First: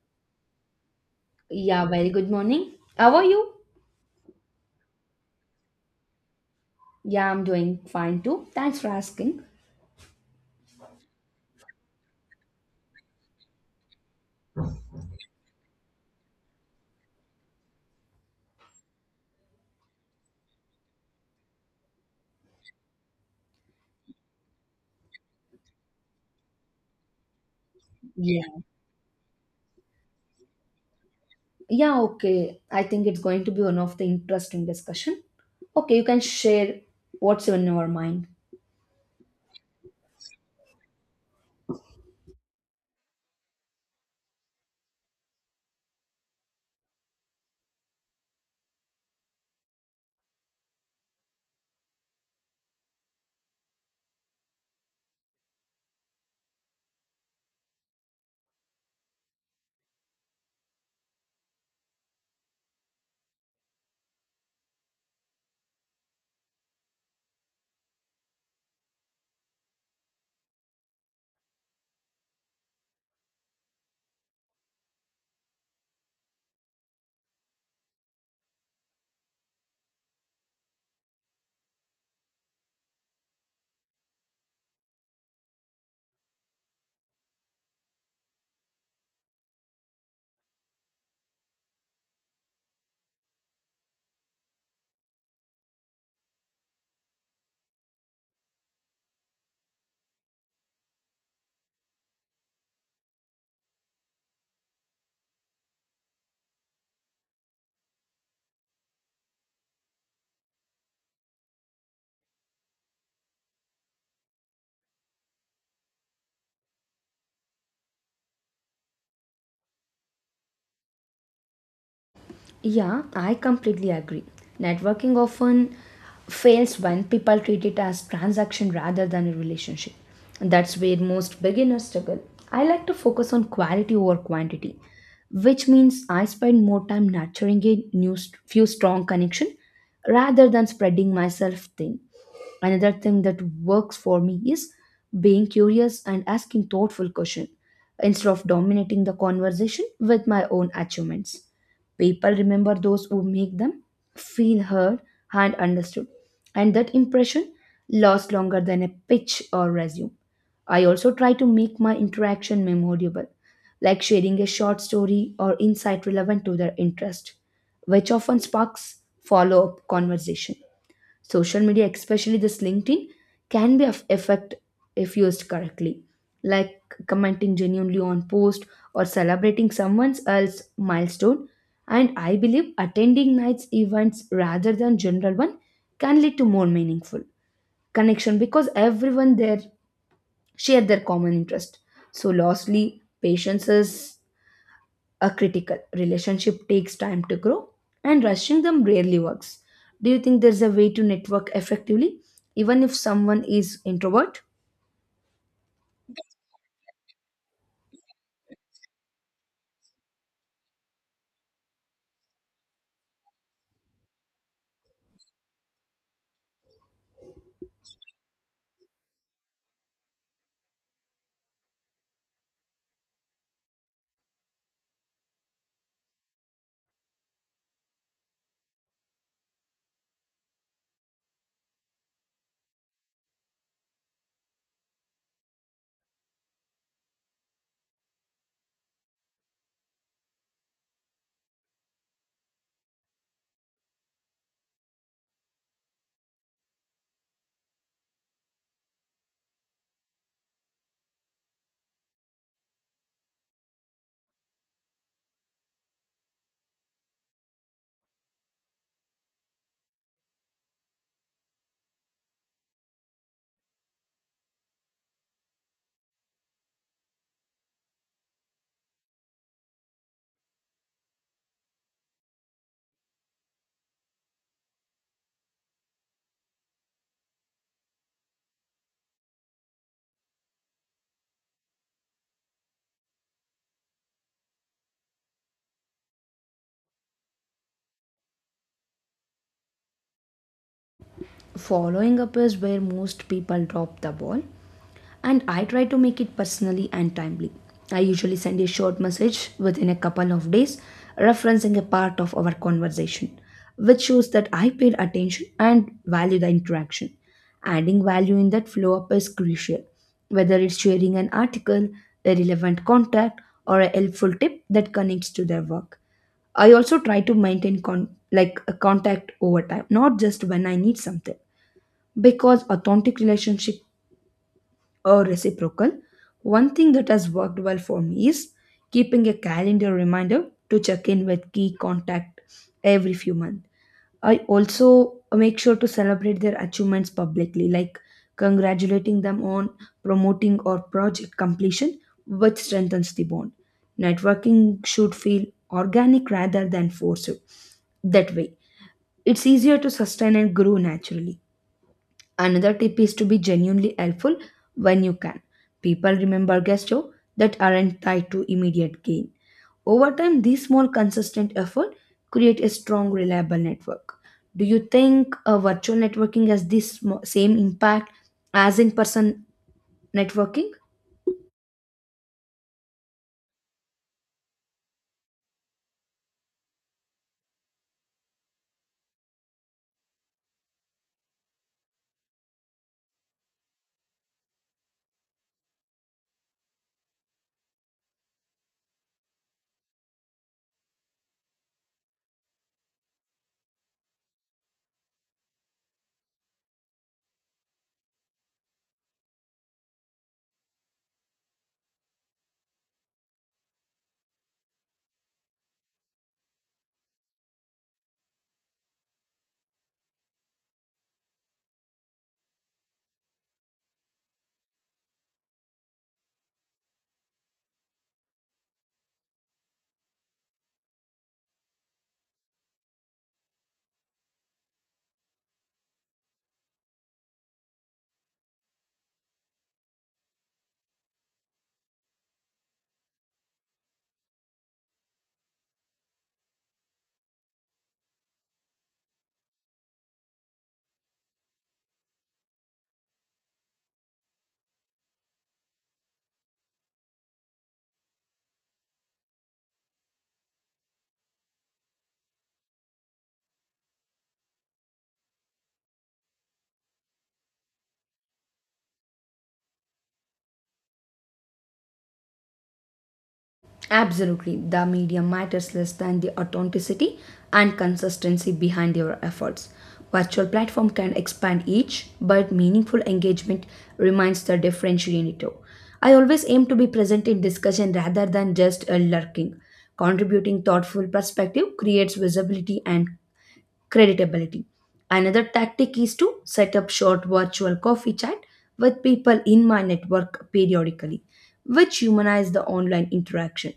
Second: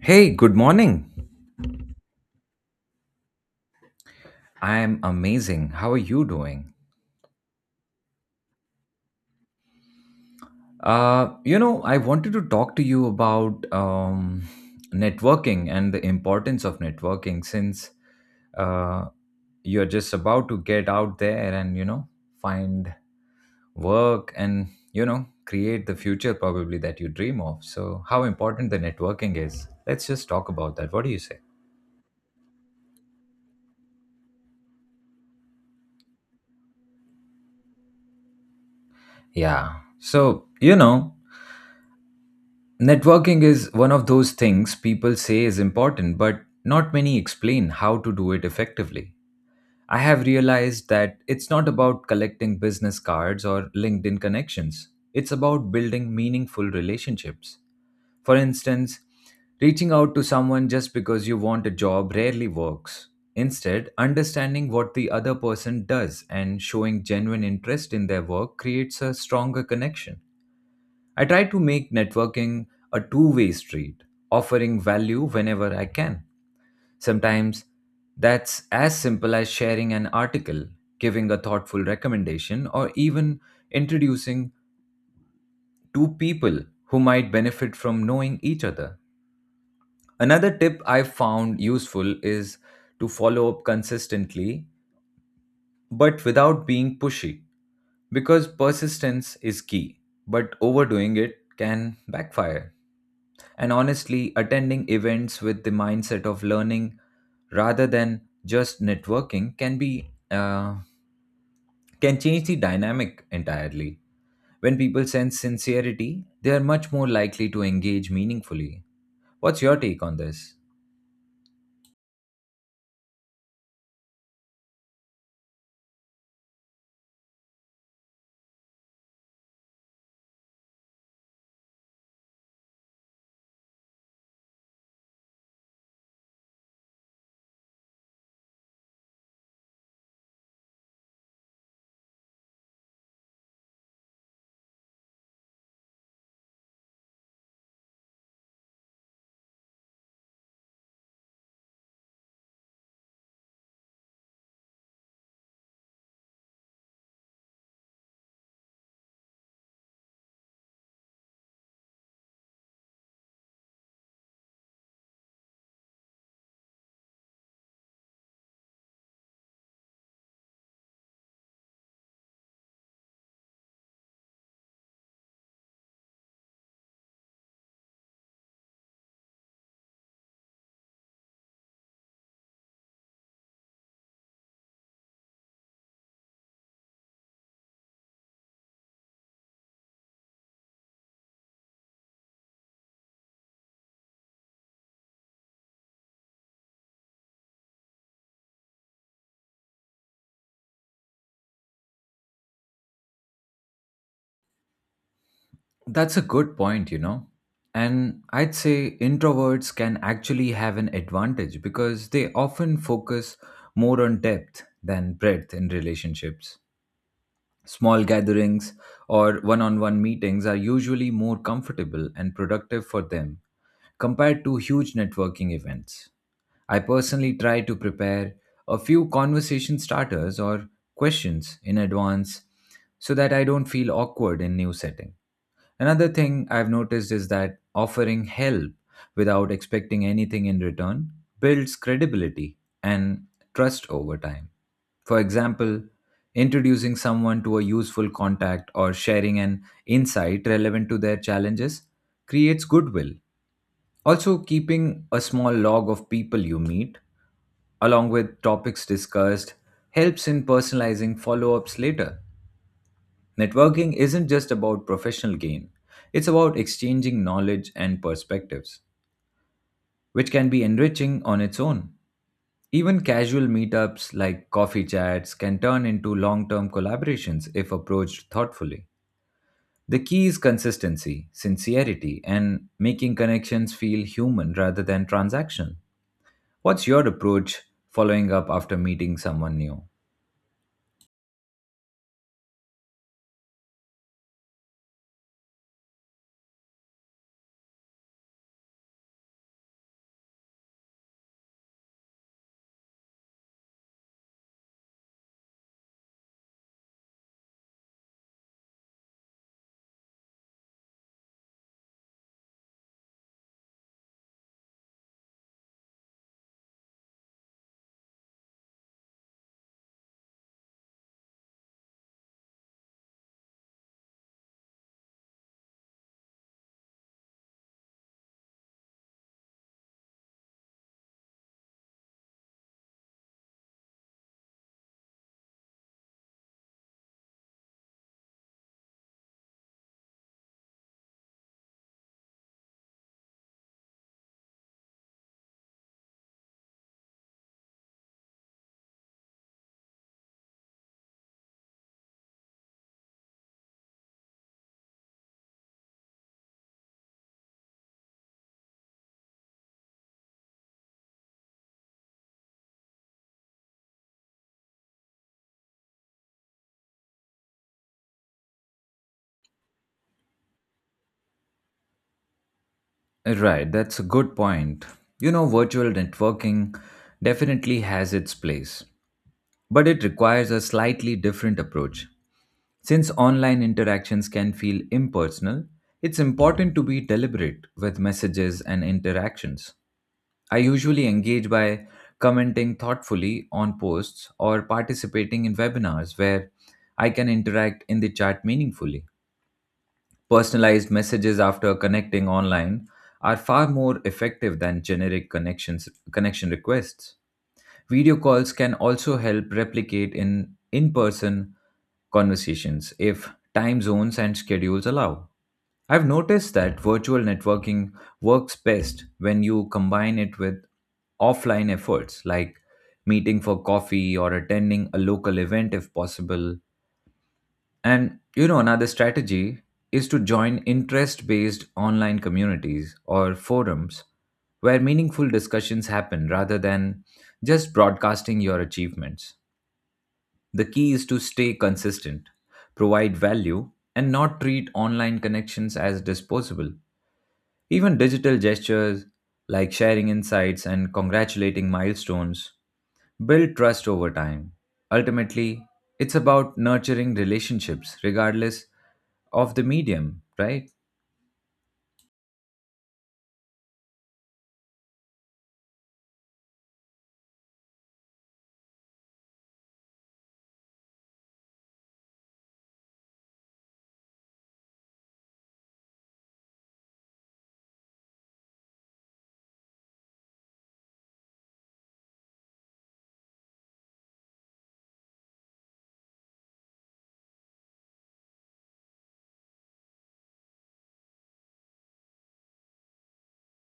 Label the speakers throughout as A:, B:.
A: Hey, good morning.
B: Yeah, very good morning. How are you?
A: I am amazing. How are you doing?
B: Yeah, I'm doing fine too. Thanks for asking.
A: I wanted to talk to you about networking and the importance of networking since uh, you're just about to get out there and, find work and, create the future probably that you dream of. So, how
B: Yeah.
A: important the networking is. Let's just talk about that. What do you say?
B: Yeah, okay. I think it's going to be one of the interesting discussion. Okay, you can share what's in your mind.
A: Yeah. So, Networking is one of those things people say is important, but not many explain how to do it effectively. I have realized that it's not about collecting business cards or LinkedIn connections. It's about building meaningful relationships. For instance, reaching out to someone just because you want a job rarely works. Instead, understanding what the other person does and showing genuine interest in their work creates a stronger connection. I try to make networking a two-way street, offering value whenever I can. Sometimes that's as simple as sharing an article, giving a thoughtful recommendation, or even introducing two people who might benefit from knowing each other. Another tip I've found useful is to follow up consistently but without being pushy because persistence is key, but overdoing it can backfire. And honestly, attending events with the mindset of learning rather than just networking can change the dynamic entirely. When people sense sincerity, they are much more likely to engage meaningfully. What's your take on this?
B: Yeah, I completely agree. Networking often fails when people treat it as transaction rather than a relationship. And that's where most beginners struggle. I like to focus on quality over quantity, which means I spend more time nurturing a few strong connection rather than spreading myself thin. Another thing that works for me is being curious and asking thoughtful questions instead of dominating the conversation with my own achievements. People remember those who make them feel heard and understood, and that impression lasts longer than a pitch or resume. I also try to make my interaction memorable, like sharing a short story or insight relevant to their interest, which often sparks follow up conversation. Social media, especially this LinkedIn, can be of effect if used correctly, like commenting genuinely on post or celebrating someone else's milestone. And I believe attending nights events rather than general one can lead to more meaningful connection because everyone there share their common interest. So lastly, patience a critical relationship takes time to grow, and rushing them rarely works. Do you think there's a way to network effectively even if someone is introvert?
A: That's a good point, you know. And I'd say introverts can actually have an advantage because they often focus more on depth than breadth in relationships. Small gatherings or one on one meetings are usually more comfortable and productive for them compared to huge networking events. I personally try to prepare a few conversation starters or questions in advance so that I don't feel awkward in new setting. Another thing I've noticed is that offering help without expecting anything in return builds credibility and trust over time. For example, introducing someone to a useful contact or sharing an insight relevant to their challenges creates goodwill. Also, keeping a small log of people you meet, along with topics discussed, helps in personalizing follow ups later. Networking isn't just about professional gain, it's about exchanging knowledge and perspectives, which can be enriching on its own. Even casual meetups like coffee chats can turn into long term collaborations if approached thoughtfully. The key is consistency, sincerity, and making connections feel human rather than transactional. What's your approach following up after meeting someone new?
B: Following up is where most people drop the ball, and I try to make it personally and timely. I usually send a short message within a couple of days, referencing a part of our conversation, which shows that I paid attention and value the interaction. Adding value in that follow up is crucial, whether it's sharing an article, a relevant contact, or a helpful tip that connects to their work. I also try to maintain a contact over time, not just when I need something, because authentic relationship are reciprocal. One thing that has worked well for me is keeping a calendar reminder to check in with key contact every few months. I also make sure to celebrate their achievements publicly, like congratulating them on promoting or project completion, which strengthens the bond. Networking should feel organic rather than forced. That way, it's easier to sustain and grow naturally. Another tip is to be genuinely helpful when you can. People remember gestures that aren't tied to immediate gain. Over time, these small consistent efforts create a strong, reliable network. Do you think a virtual networking has this same impact as in person networking?
A: Right, that's a good point. You know, virtual networking definitely has its place. But it requires a slightly different approach. Since online interactions can feel impersonal, it's important to be deliberate with messages and interactions. I usually engage by commenting thoughtfully on posts or participating in webinars where I can interact in the chat meaningfully. Personalized messages after connecting online are far more effective than generic connection requests. Video calls can also help replicate in person conversations if time zones and schedules allow. I've noticed that virtual networking works best when you combine it with offline efforts like meeting for coffee or attending a local event if possible. And you know, another strategy is to join interest based online communities or forums where meaningful discussions happen rather than just broadcasting your achievements. The key is to stay consistent, provide value, and not treat online connections as disposable. Even digital gestures like sharing insights and congratulating milestones build trust over time. Ultimately, it's about nurturing relationships regardless of the medium, right?
B: Absolutely, the medium matters less than the authenticity and consistency behind your efforts. Virtual platform can expand each, but meaningful engagement remains the differentiator. I always aim to be present in discussion rather than just a lurking. Contributing thoughtful perspective creates visibility and creditability. Another tactic is to set up short virtual coffee chat with people in my network periodically, which humanize the online interaction.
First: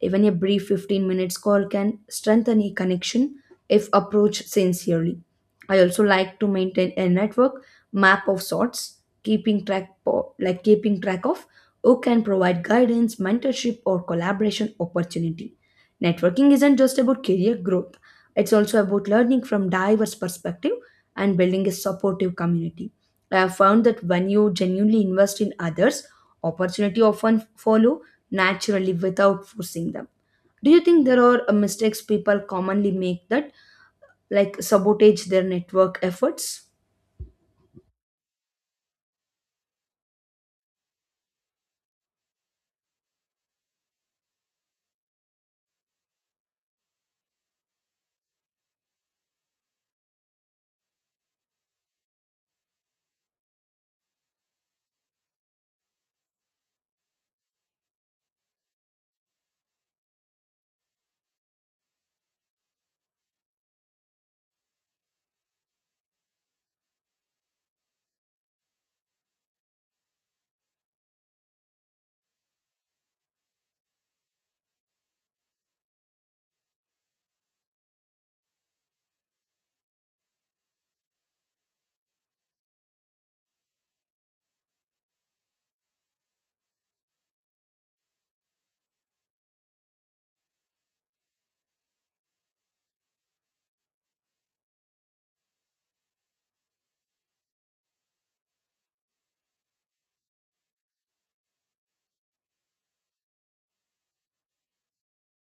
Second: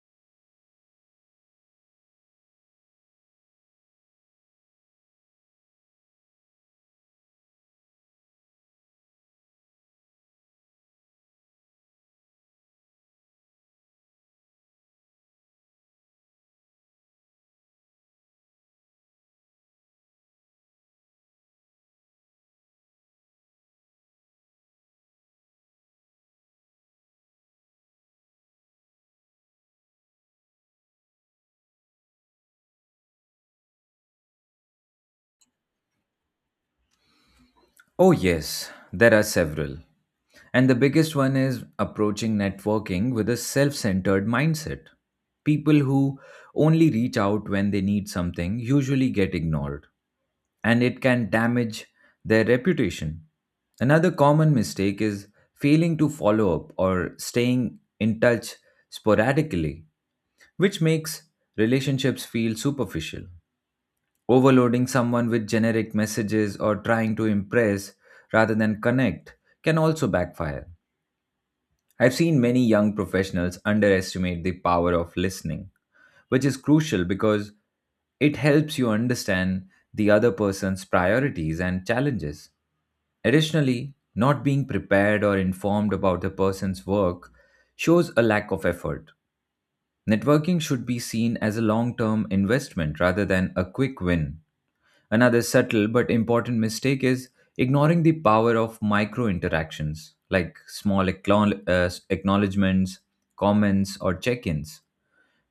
B: Even a brief 15 minutes call can strengthen a connection if approached sincerely. I also like to maintain a network map of sorts, like keeping track of who can provide guidance, mentorship or collaboration opportunity. Networking isn't just about career growth, it's also about learning from diverse perspective and building a supportive community. I have found that when you genuinely invest in others, opportunity often follow naturally without forcing them. Do you think there are mistakes people commonly make that like sabotage their network efforts?
A: Oh, yes, there are several. And the biggest one is approaching networking with a self centered mindset. People who only reach out when they need something usually get ignored, and it can damage their reputation. Another common mistake is failing to follow up or staying in touch sporadically, which makes relationships feel superficial. Overloading someone with generic messages or trying to impress rather than connect can also backfire. I've seen many young professionals underestimate the power of listening, which is crucial because it helps you understand the other person's priorities and challenges. Additionally, not being prepared or informed about the person's work shows a lack of effort. Networking should be seen as a long term investment rather than a quick win. Another subtle but important mistake is ignoring the power of micro interactions like small acknowledgements, comments, or check ins,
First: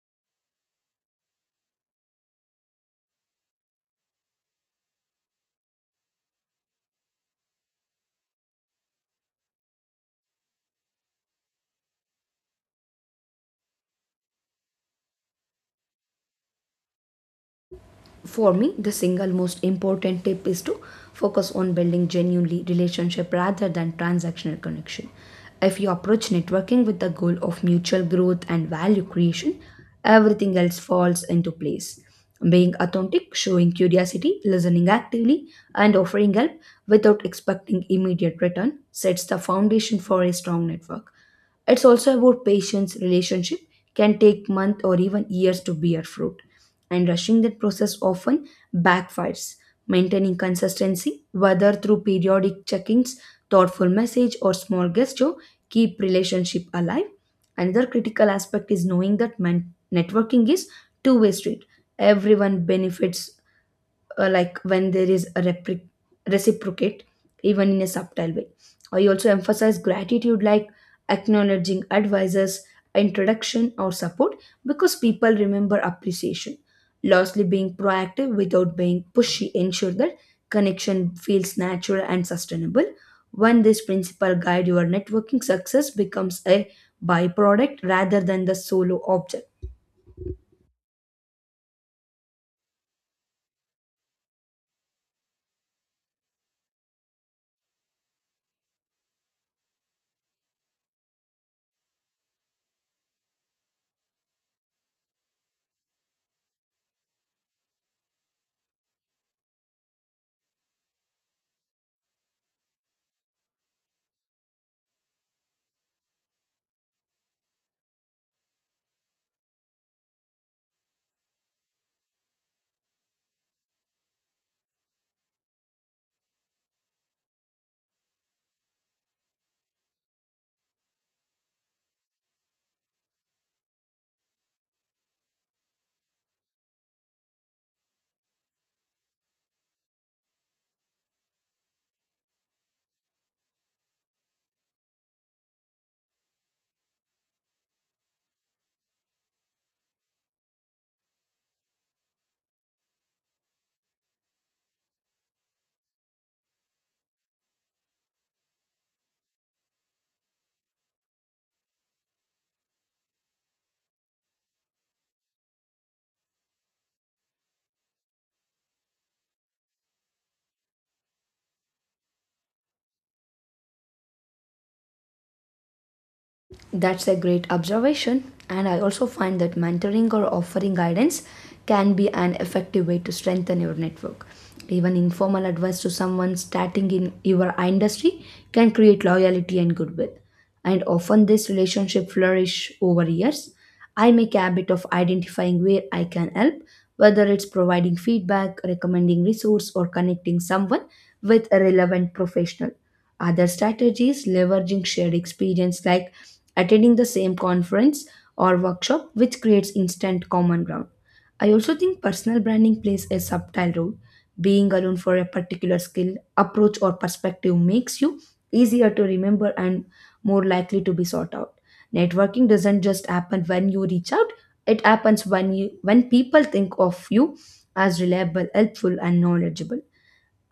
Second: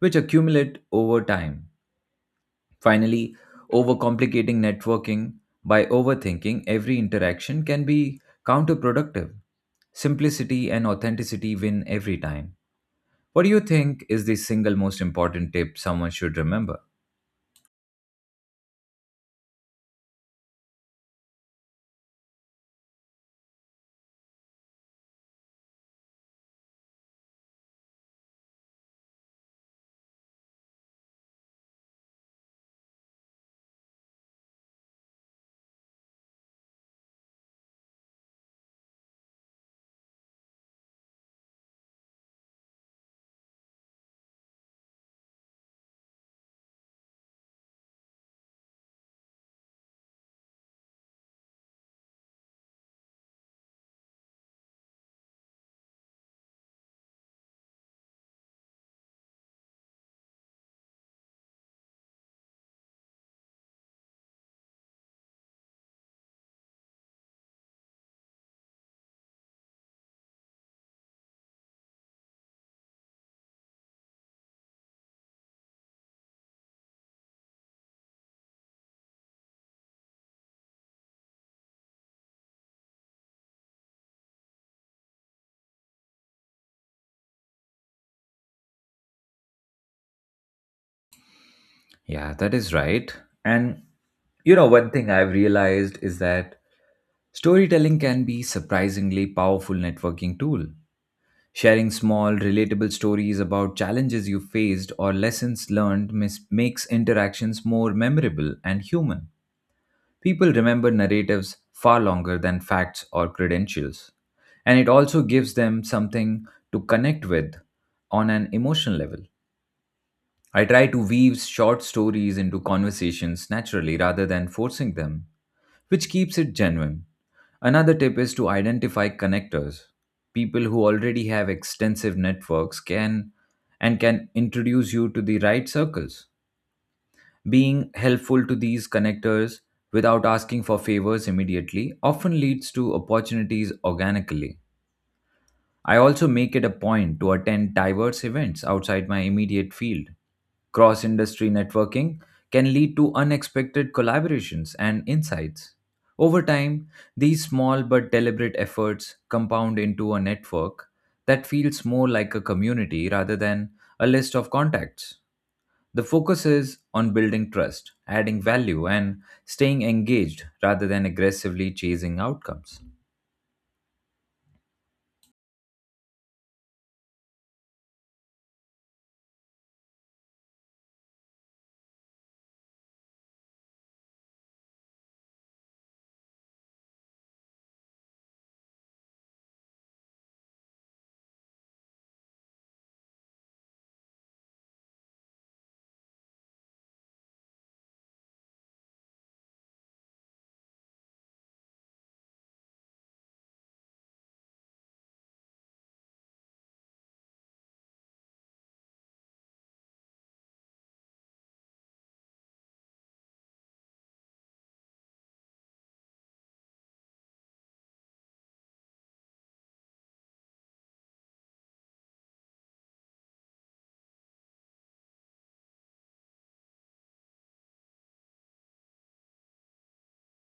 A: which accumulate over time. Finally, overcomplicating networking by overthinking every interaction can be counterproductive. Simplicity and authenticity win every time. What do you think is the single most important tip someone should remember?
B: For me, the single most important tip is to focus on building genuinely relationship rather than transactional connection. If you approach networking with the goal of mutual growth and value creation, everything else falls into place. Being authentic, showing curiosity, listening actively, and offering help without expecting immediate return sets the foundation for a strong network. It's also about patience. Relationship can take months or even years to bear fruit, and rushing that process often backfires. Maintaining consistency, whether through periodic check-ins, thoughtful message, or small gesture, keep relationship alive. Another critical aspect is knowing that networking is two-way street. Everyone benefits like when there is a reciprocate, even in a subtle way. I also emphasize gratitude, like acknowledging advisors introduction or support, because people remember appreciation. Lastly, being proactive without being pushy ensure that connection feels natural and sustainable. When this principle guide your networking, success becomes a byproduct rather than the solo object.
A: Yeah, that is right. And you know, one thing I've realized is that storytelling can be surprisingly powerful networking tool. Sharing small, relatable stories about challenges you faced or lessons learned makes interactions more memorable and human. People remember narratives far longer than facts or credentials. And it also gives them something to connect with on an emotional level. I try to weave short stories into conversations naturally rather than forcing them, which keeps it genuine. Another tip is to identify connectors. People who already have extensive networks can introduce you to the right circles. Being helpful to these connectors without asking for favors immediately often leads to opportunities organically. I also make it a point to attend diverse events outside my immediate field. Cross industry networking can lead to unexpected collaborations and insights. Over time, these small but deliberate efforts compound into a network that feels more like a community rather than a list of contacts. The focus is on building trust, adding value, and staying engaged rather than aggressively chasing outcomes.
B: That's a great observation, and I also find that mentoring or offering guidance can be an effective way to strengthen your network. Even informal advice to someone starting in your industry can create loyalty and goodwill. And often this relationship flourish over years. I make a habit of identifying where I can help, whether it's providing feedback, recommending resource, or connecting someone with a relevant professional. Other strategies leveraging shared experience, like attending the same conference or workshop, which creates instant common ground. I also think personal branding plays a subtle role. Being alone for a particular skill, approach, or perspective makes you easier to remember and more likely to be sought out. Networking doesn't just happen when you reach out, it happens when people think of you as reliable, helpful, and knowledgeable.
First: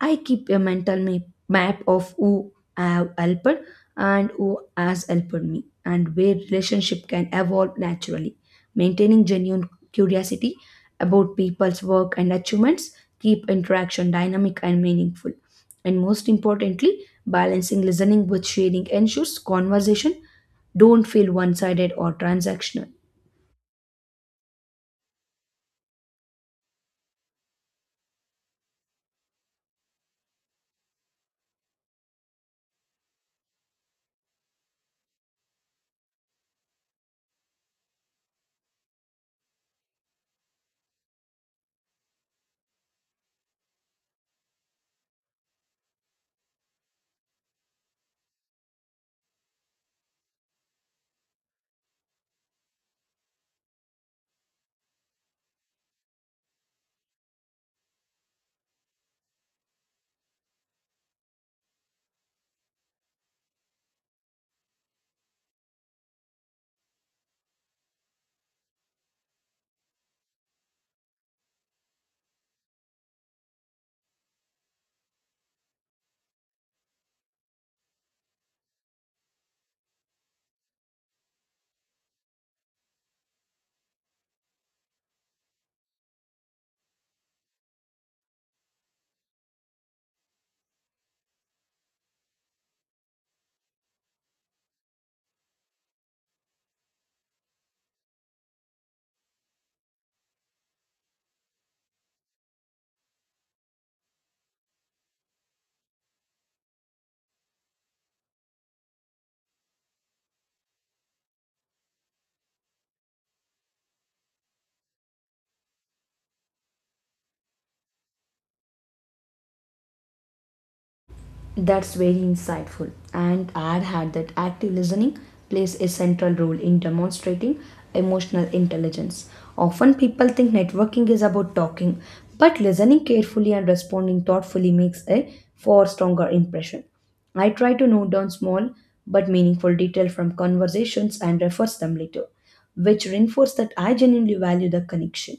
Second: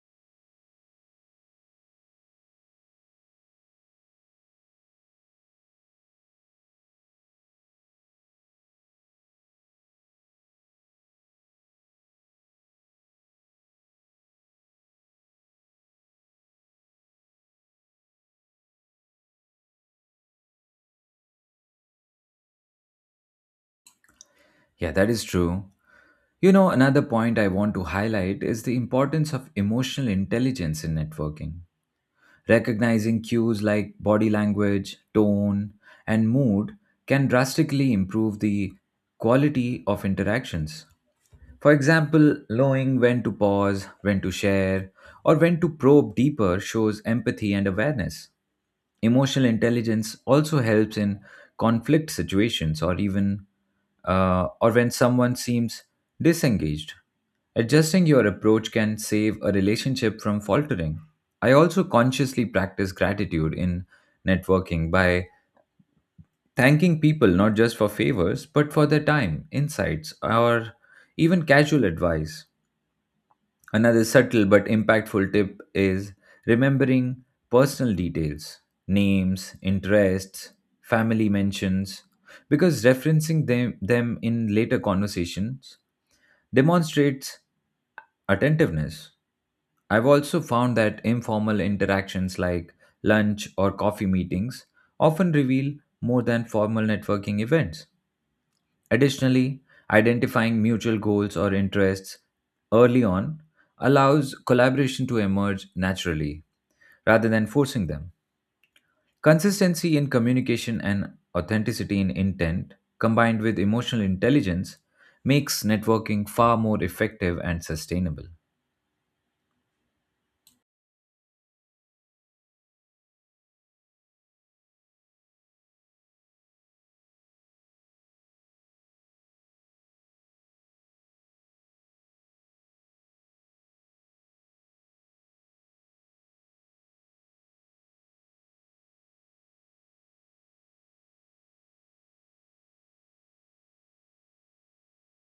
B: I keep a mental map of who I have helped and who has helped me, and where relationship can evolve naturally. Maintaining genuine curiosity about people's work and achievements keep interaction dynamic and meaningful. And most importantly, balancing listening with sharing ensures conversation don't feel one-sided or transactional.
A: Yeah, that is true. You know, another point I want to highlight is the importance of emotional intelligence in networking. Recognizing cues like body language, tone, and mood can drastically improve the quality of interactions. For example, knowing when to pause, when to share, or when to probe deeper shows empathy and awareness. Emotional intelligence also helps in conflict situations or even or when someone seems disengaged. Adjusting your approach can save a relationship from faltering. I also consciously practice gratitude in networking by thanking people not just for favors but for their time, insights, or even casual advice. Another subtle but impactful tip is remembering personal details, names, interests, family mentions, because referencing them in later conversations demonstrates attentiveness. I've also found that informal interactions like lunch or coffee meetings often reveal more than formal networking events. Additionally, identifying mutual goals or interests early on allows collaboration to emerge naturally rather than forcing them. Consistency in communication and authenticity in intent, combined with emotional intelligence, makes networking far more effective and sustainable.
B: That's very insightful, and I'd had that active listening plays a central role in demonstrating emotional intelligence. Often people think networking is about talking, but listening carefully and responding thoughtfully makes a far stronger impression. I try to note down small but meaningful detail from conversations and reference them later, which reinforce that I genuinely value the connection.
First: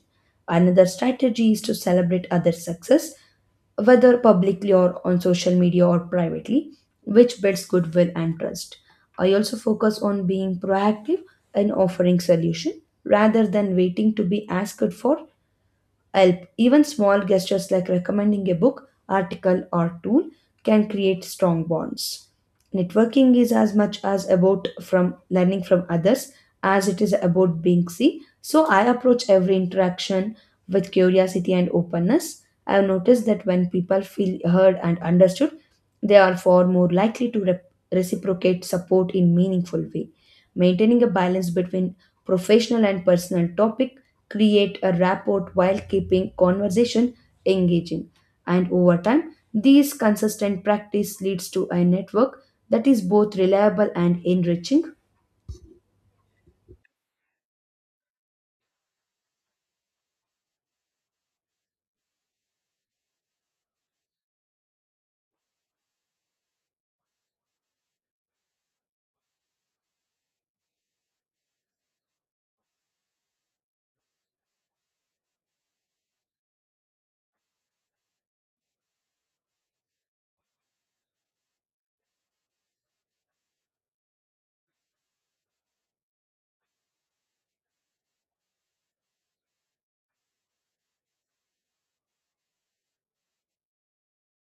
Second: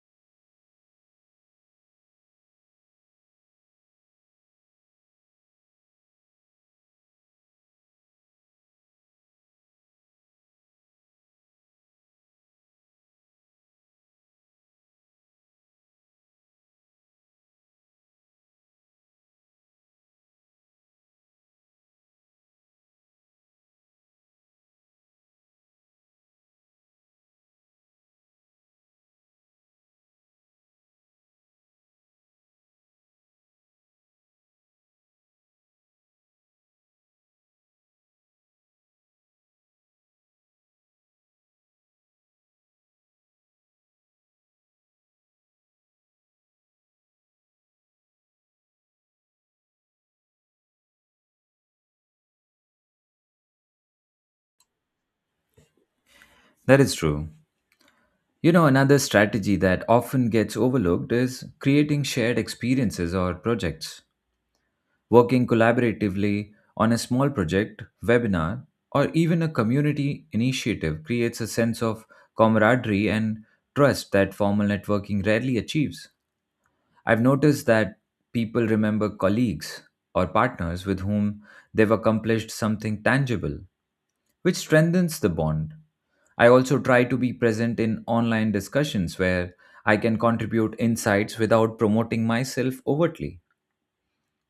B: Another strategy is to celebrate other success, whether publicly or on social media or privately, which builds goodwill and trust. I also focus on being proactive and offering solution rather than waiting to be asked for help. Even small gestures like recommending a book, article, or tool can create strong bonds. Networking is as much as about from learning from others as it is about being seen. So I approach every interaction with curiosity and openness. I have noticed that when people feel heard and understood, they are far more likely to reciprocate support in meaningful way. Maintaining a balance between professional and personal topic, create a rapport while keeping conversation engaging. And over time, these consistent practice leads to a network that is both reliable and enriching.
A: That is true. You know, another strategy that often gets overlooked is creating shared experiences or projects. Working collaboratively on a small project, webinar, or even a community initiative creates a sense of camaraderie and trust that formal networking rarely achieves. I've noticed that people remember colleagues or partners with whom they've accomplished something tangible, which strengthens the bond. I also try to be present in online discussions where I can contribute insights without promoting myself overtly.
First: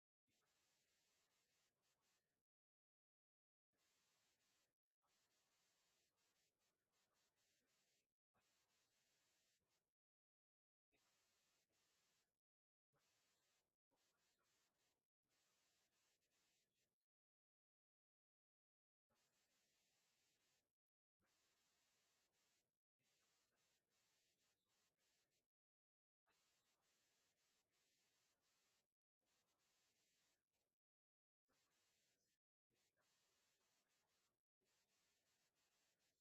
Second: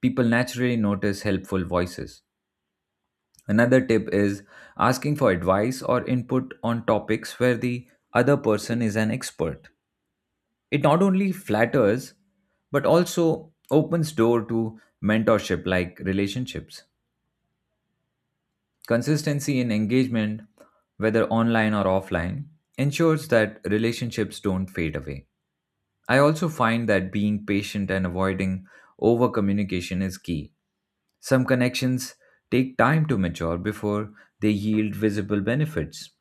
A: People naturally notice helpful voices. Another tip is asking for advice or input on topics where the other person is an expert. It not only flatters but also opens door to mentorship like relationships. Consistency in engagement, whether online or offline, ensures that relationships don't fade away. I also find that being patient and avoiding over communication is key. Some connections take time to mature before they yield visible benefits.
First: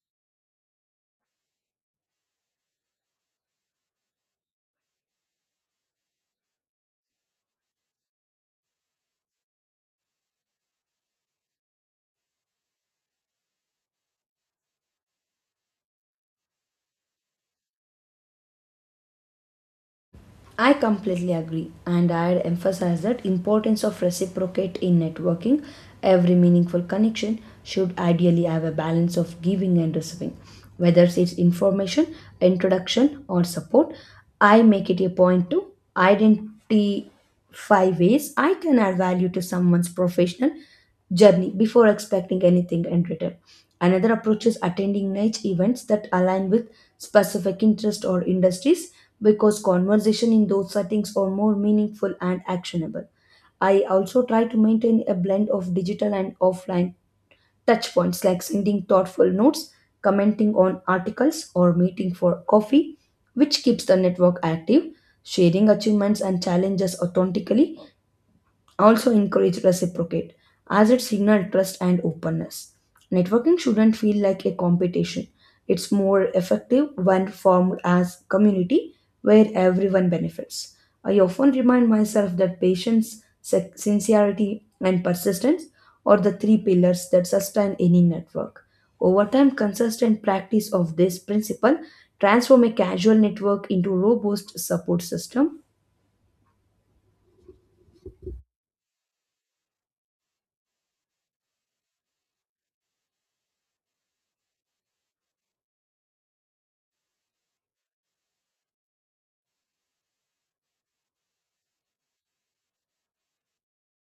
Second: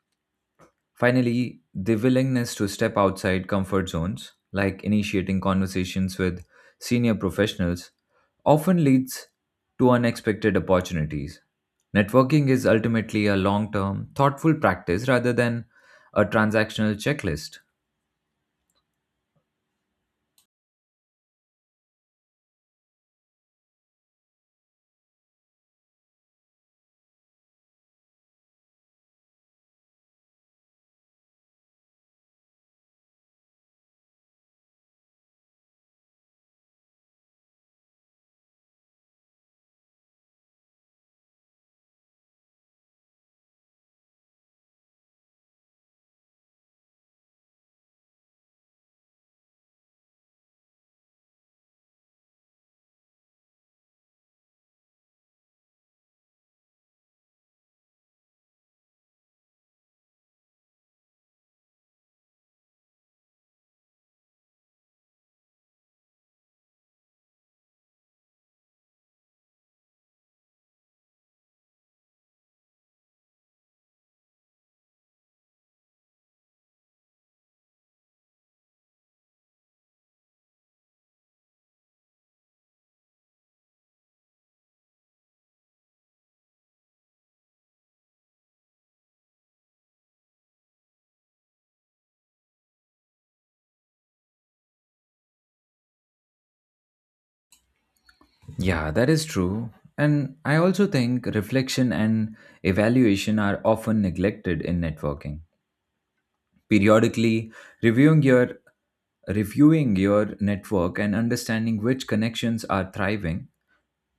A: Finally, the willingness to step outside comfort zones, like initiating conversations with senior professionals, often leads to unexpected opportunities. Networking is ultimately a long term, thoughtful practice rather than a transactional checklist.
B: I completely agree, and I'd emphasize that importance of reciprocate in networking. Every meaningful connection should ideally have a balance of giving and receiving, whether it's information, introduction, or support. I make it a point to identify ways I can add value to someone's professional journey before expecting anything in return. Another approach is attending niche events that align with specific interests or industries, because conversation in those settings are more meaningful and actionable. I also try to maintain a blend of digital and offline touchpoints like sending thoughtful notes, commenting on articles, or meeting for coffee, which keeps the network active. Sharing achievements and challenges authentically also encourage reciprocate, as it signal trust and openness. Networking shouldn't feel like a competition. It's more effective when formed as community where everyone benefits. I often remind myself that patience, sincerity, and persistence are the three pillars that sustain any network. Over time, consistent practice of this principle transform a casual network into robust support system.
A: Yeah, that is true. And I also think reflection and evaluation are often neglected in networking. Periodically reviewing your reviewing your network and understanding which connections are thriving,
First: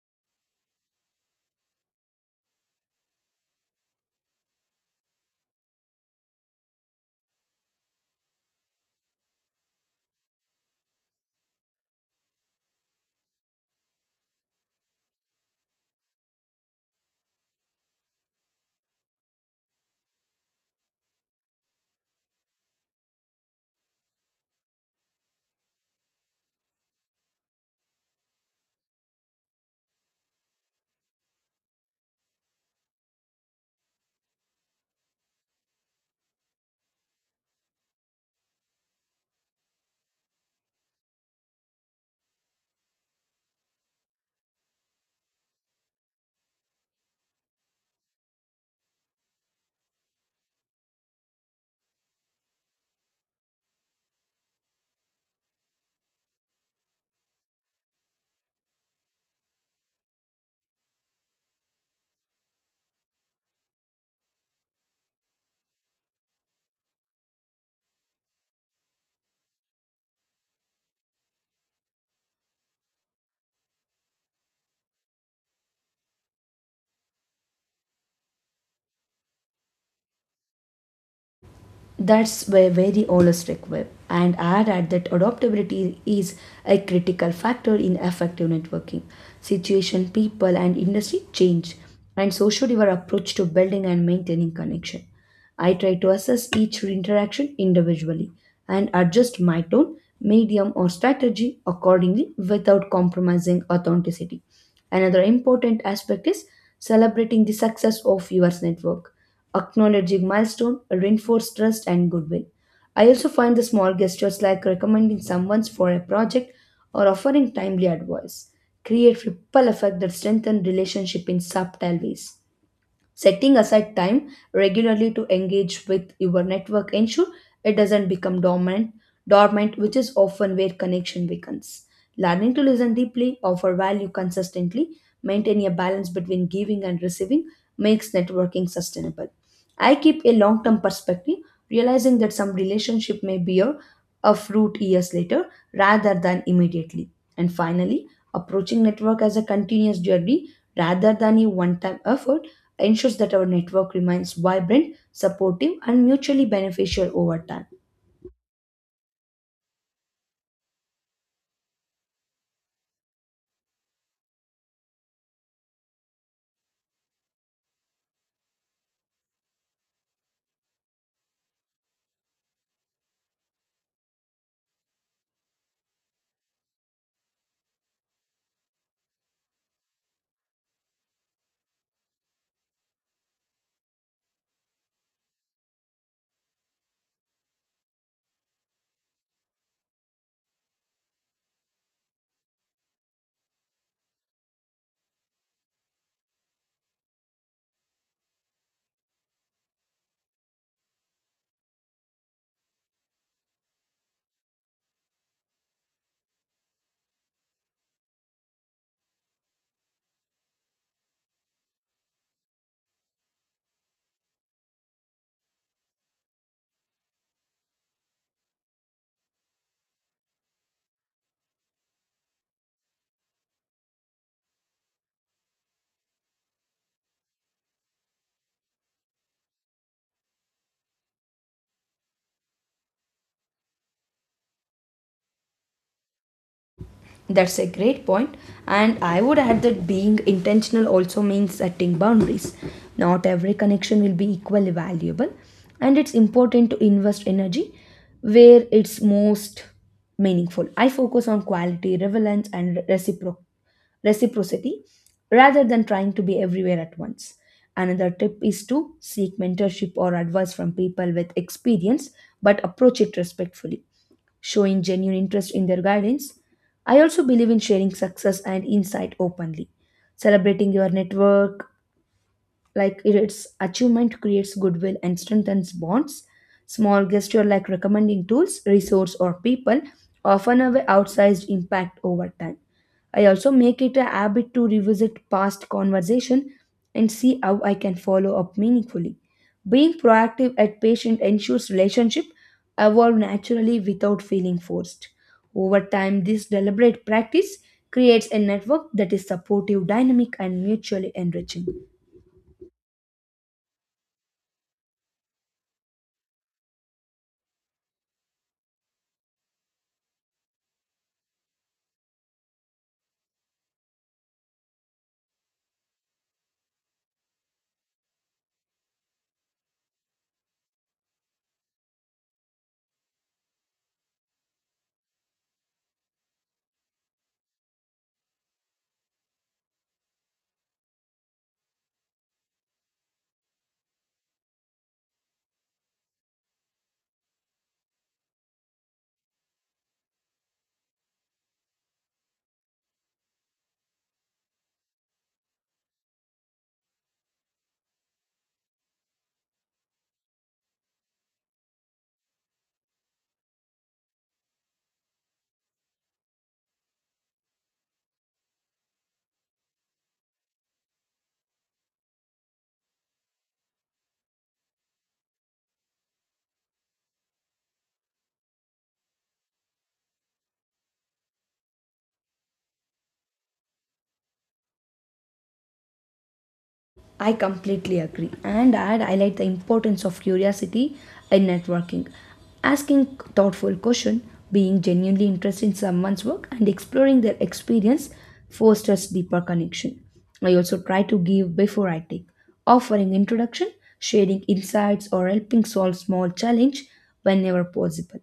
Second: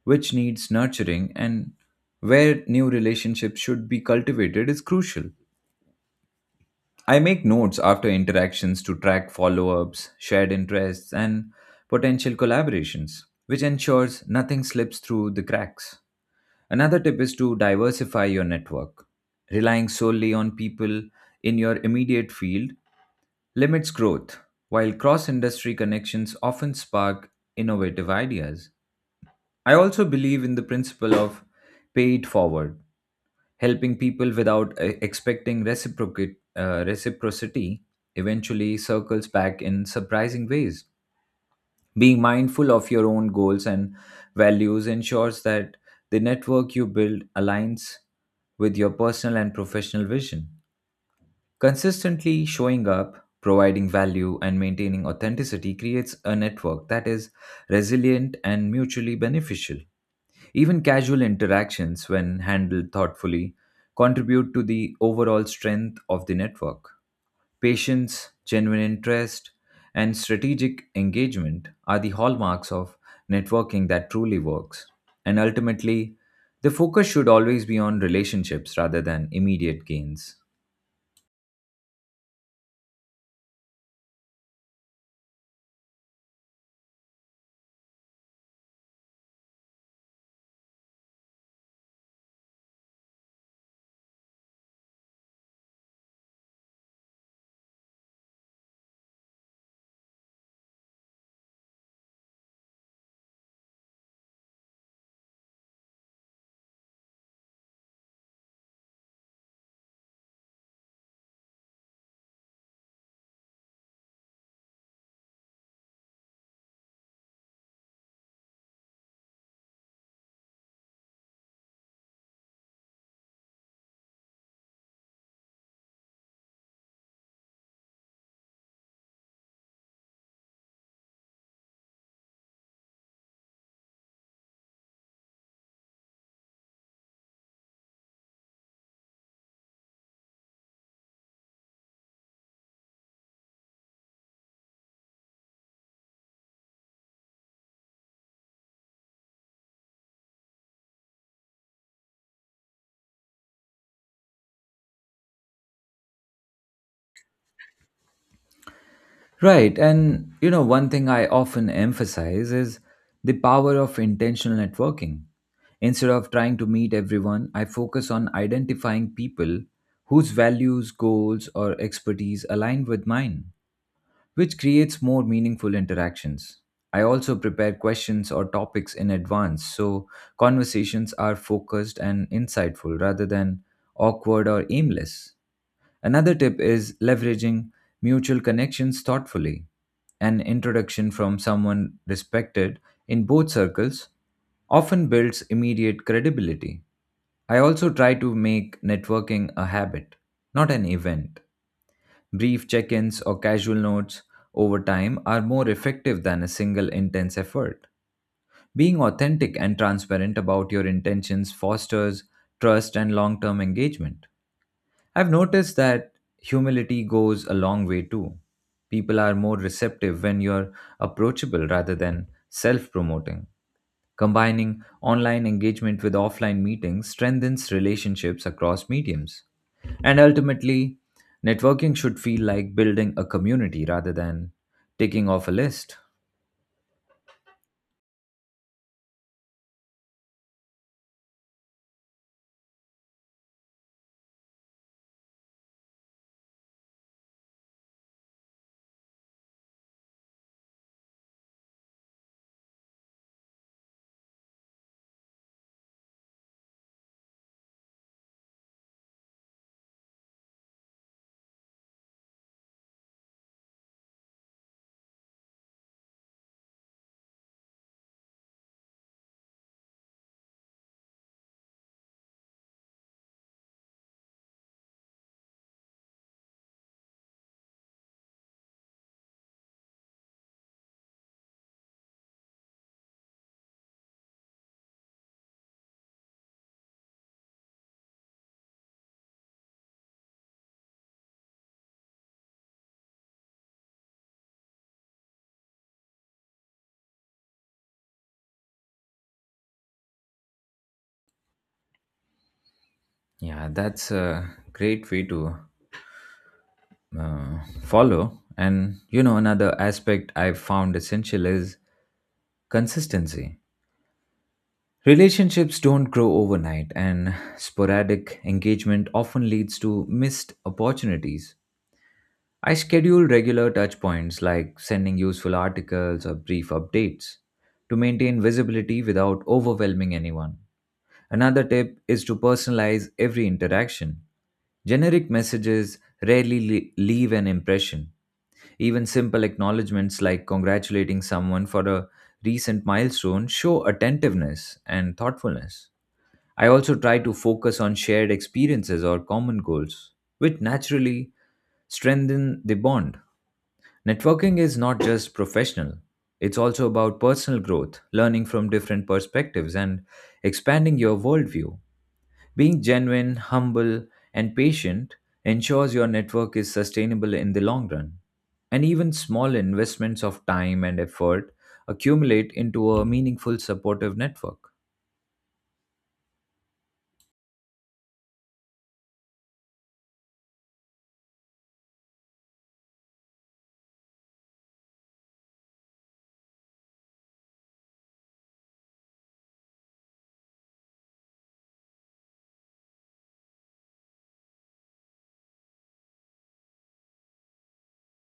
A: which needs nurturing, and where new relationships should be cultivated is crucial. I make notes after interactions to track follow ups, shared interests, and potential collaborations, which ensures nothing slips through the cracks. Another tip is to diversify your network. Relying solely on people in your immediate field limits growth, while cross industry connections often spark innovative ideas. I also believe in the principle of pay it forward, helping people without expecting reciprocity eventually circles back in surprising ways. Being mindful of your own goals and values ensures that the network you build aligns with your personal and professional vision. Consistently showing up, providing value, and maintaining authenticity creates a network that is resilient and mutually beneficial. Even casual interactions, when handled thoughtfully, contribute to the overall strength of the network. Patience, genuine interest, and strategic engagement are the hallmarks of networking that truly works. And ultimately, the focus should always be on relationships rather than immediate gains.
B: That's a very holistic web, and add that adaptability is a critical factor in effective networking. Situation, people, and industry change, and so should your approach to building and maintaining connection. I try to assess each interaction individually and adjust my tone, medium, or strategy accordingly without compromising authenticity. Another important aspect is celebrating the success of your network. Acknowledging milestone reinforce trust and goodwill. I also find the small gestures like recommending someone for a project or offering timely advice create ripple effect that strengthen relationship in subtle ways. Setting aside time regularly to engage with your network ensure it doesn't become dormant, which is often where connection weakens. Learning to listen deeply, offer value consistently, maintaining a balance between giving and receiving makes networking sustainable. I keep a long term perspective, realizing that some relationship may bear a fruit years later rather than immediately. And finally, approaching network as a continuous journey rather than a one time effort ensures that our network remains vibrant, supportive, and mutually beneficial over time.
A: Right. And, you know, one thing I often emphasize is the power of intentional networking. Instead of trying to meet everyone, I focus on identifying people whose values, goals, or expertise align with mine, which creates more meaningful interactions. I also prepare questions or topics in advance so conversations are focused and insightful rather than awkward or aimless. Another tip is leveraging mutual connections thoughtfully. An introduction from someone respected in both circles often builds immediate credibility. I also try to make networking a habit, not an event. Brief check ins or casual notes over time are more effective than a single intense effort. Being authentic and transparent about your intentions fosters trust and long term engagement. I've noticed that humility goes a long way too. People are more receptive when you're approachable rather than self promoting. Combining online engagement with offline meetings strengthens relationships across mediums. And ultimately, networking should feel like building a community rather than ticking off a list.
B: That's a great point. And I would add that being intentional also means setting boundaries. Not every connection will be equally valuable, and it's important to invest energy where it's most meaningful. I focus on quality, relevance, and reciprocity rather than trying to be everywhere at once. Another tip is to seek mentorship or advice from people with experience, but approach it respectfully, showing genuine interest in their guidance. I also believe in sharing success and insight openly. Celebrating your network, like its achievement, creates goodwill and strengthens bonds. Small gesture like recommending tools, resource, or people often have an outsized impact over time. I also make it a habit to revisit past conversation and see how I can follow up meaningfully. Being proactive and patient ensures relationship evolve naturally without feeling forced. Over time, this deliberate practice creates a network that is supportive, dynamic, and mutually enriching.
A: Yeah, that's a great way to follow. And you know, another aspect I've found essential is consistency. Relationships don't grow overnight, and sporadic engagement often leads to missed opportunities. I schedule regular touch points like sending useful articles or brief updates to maintain visibility without overwhelming anyone. Another tip is to personalize every interaction. Generic messages rarely leave an impression. Even simple acknowledgements like congratulating someone for a recent milestone show attentiveness and thoughtfulness. I also try to focus on shared experiences or common goals, which naturally strengthen the bond. Networking is not just professional, it's also about personal growth, learning from different perspectives, and expanding your worldview. Being genuine, humble, and patient ensures your network is sustainable in the long run. And even small investments of time and effort accumulate into a meaningful supportive network.
B: I completely agree, and I'd highlight the importance of curiosity in networking. Asking thoughtful questions, being genuinely interested in someone's work, and exploring their experience fosters deeper connection. I also try to give before I take, offering introduction, sharing insights, or helping solve small challenge whenever possible.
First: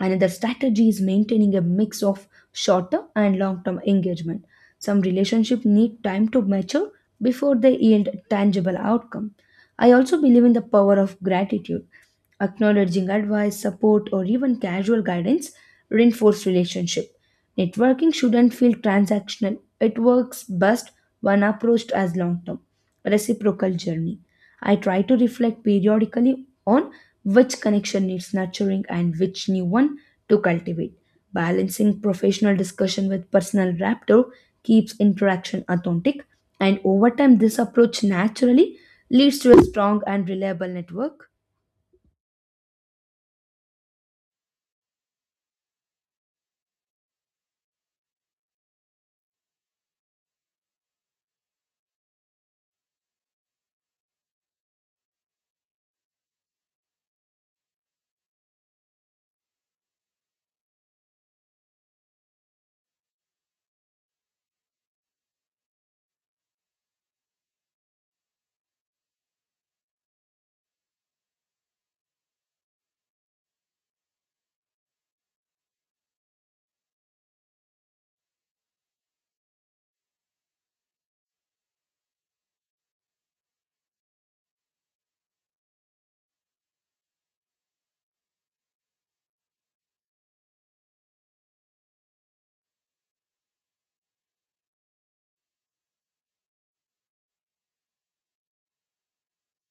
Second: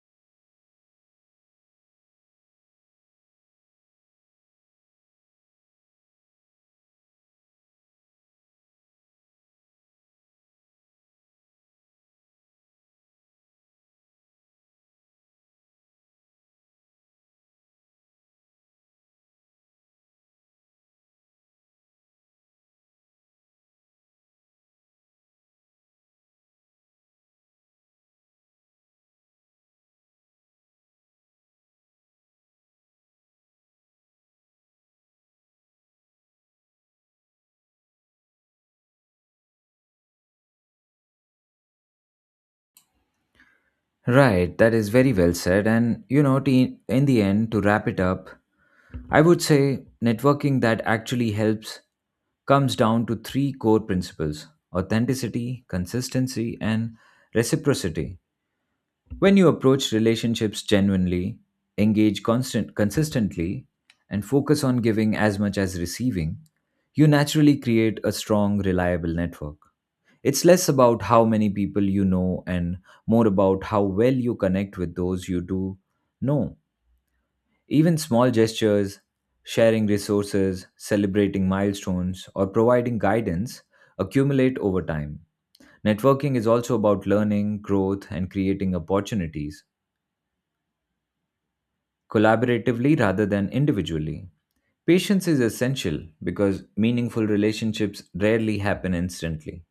B: And the strategy is maintaining a mix of short-term and long-term engagement. Some relationships need time to mature before they yield tangible outcome. I also believe in the power of gratitude. Acknowledging advice, support, or even casual guidance reinforce relationship. Networking shouldn't feel transactional. It works best when approached as long-term reciprocal journey. I try to reflect periodically on which connection needs nurturing and which new one to cultivate. Balancing professional discussion with personal rapport keeps interaction authentic, and over time, this approach naturally leads to a strong and reliable network.
A: Right, that is very well said. And you know, in the end, to wrap it up, I would say networking that actually helps comes down to three core principles authenticity, consistency, and reciprocity. When you approach relationships genuinely, engage constant consistently, and focus on giving as much as receiving, you naturally create a strong, reliable network. It's less about how many people you know and more about how well you connect with those you do know. Even small gestures, sharing resources, celebrating milestones, or providing guidance accumulate over time. Networking is also about learning, growth, and creating opportunities collaboratively rather than individually. Patience is essential because meaningful relationships rarely happen instantly,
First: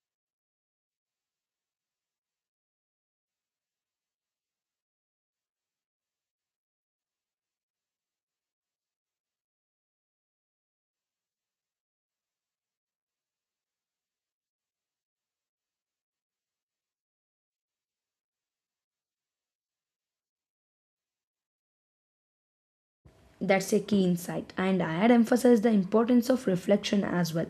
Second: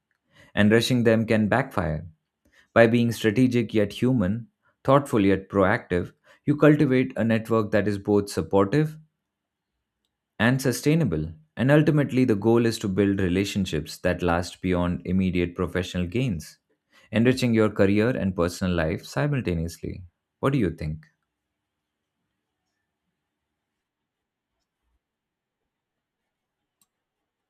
A: and rushing them can backfire. By being strategic yet human, thoughtful yet proactive, you cultivate a network that is both supportive and sustainable. And ultimately, the goal is to build relationships that last beyond immediate professional gains, enriching your career and personal life simultaneously. What do you think?
B: That's a key insight, and I had emphasized the importance of reflection as well.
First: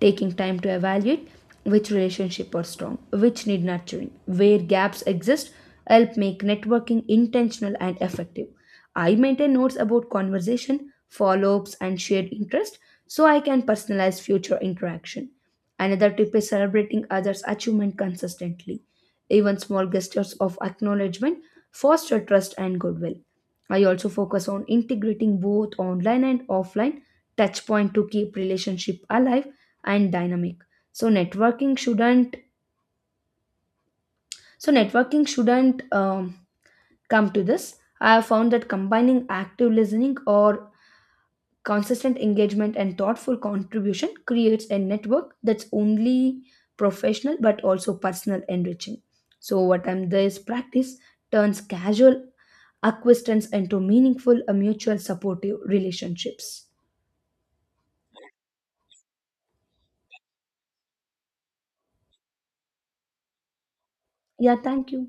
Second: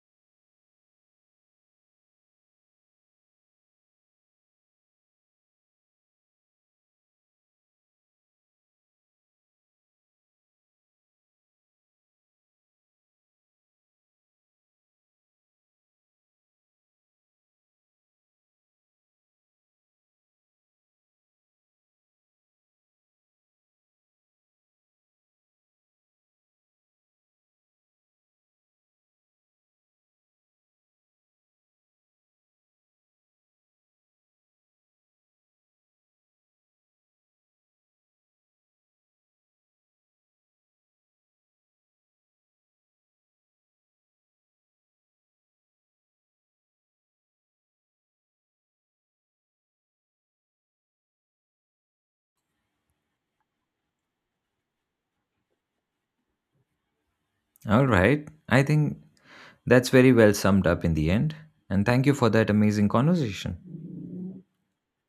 B: Taking time to evaluate which relationship are strong, which need nurturing, where gaps exist, help make networking intentional and effective. I maintain notes about conversation, follow-ups, and shared interest so I can personalize future interaction. Another tip is celebrating others' achievement consistently. Even small gestures of acknowledgement foster trust and goodwill. I also focus on integrating both online and offline touchpoint to keep relationship alive and dynamic. So networking shouldn't so networking shouldn't come to this. I have found that combining active listening or consistent engagement and thoughtful contribution creates a network that's only professional but also personal enriching. So what I'm this practice turns casual acquaintance into meaningful mutual supportive relationships.
A: All right. I think That's very well summed up in the end. And thank you for that amazing conversation.
B: Yeah, thank you.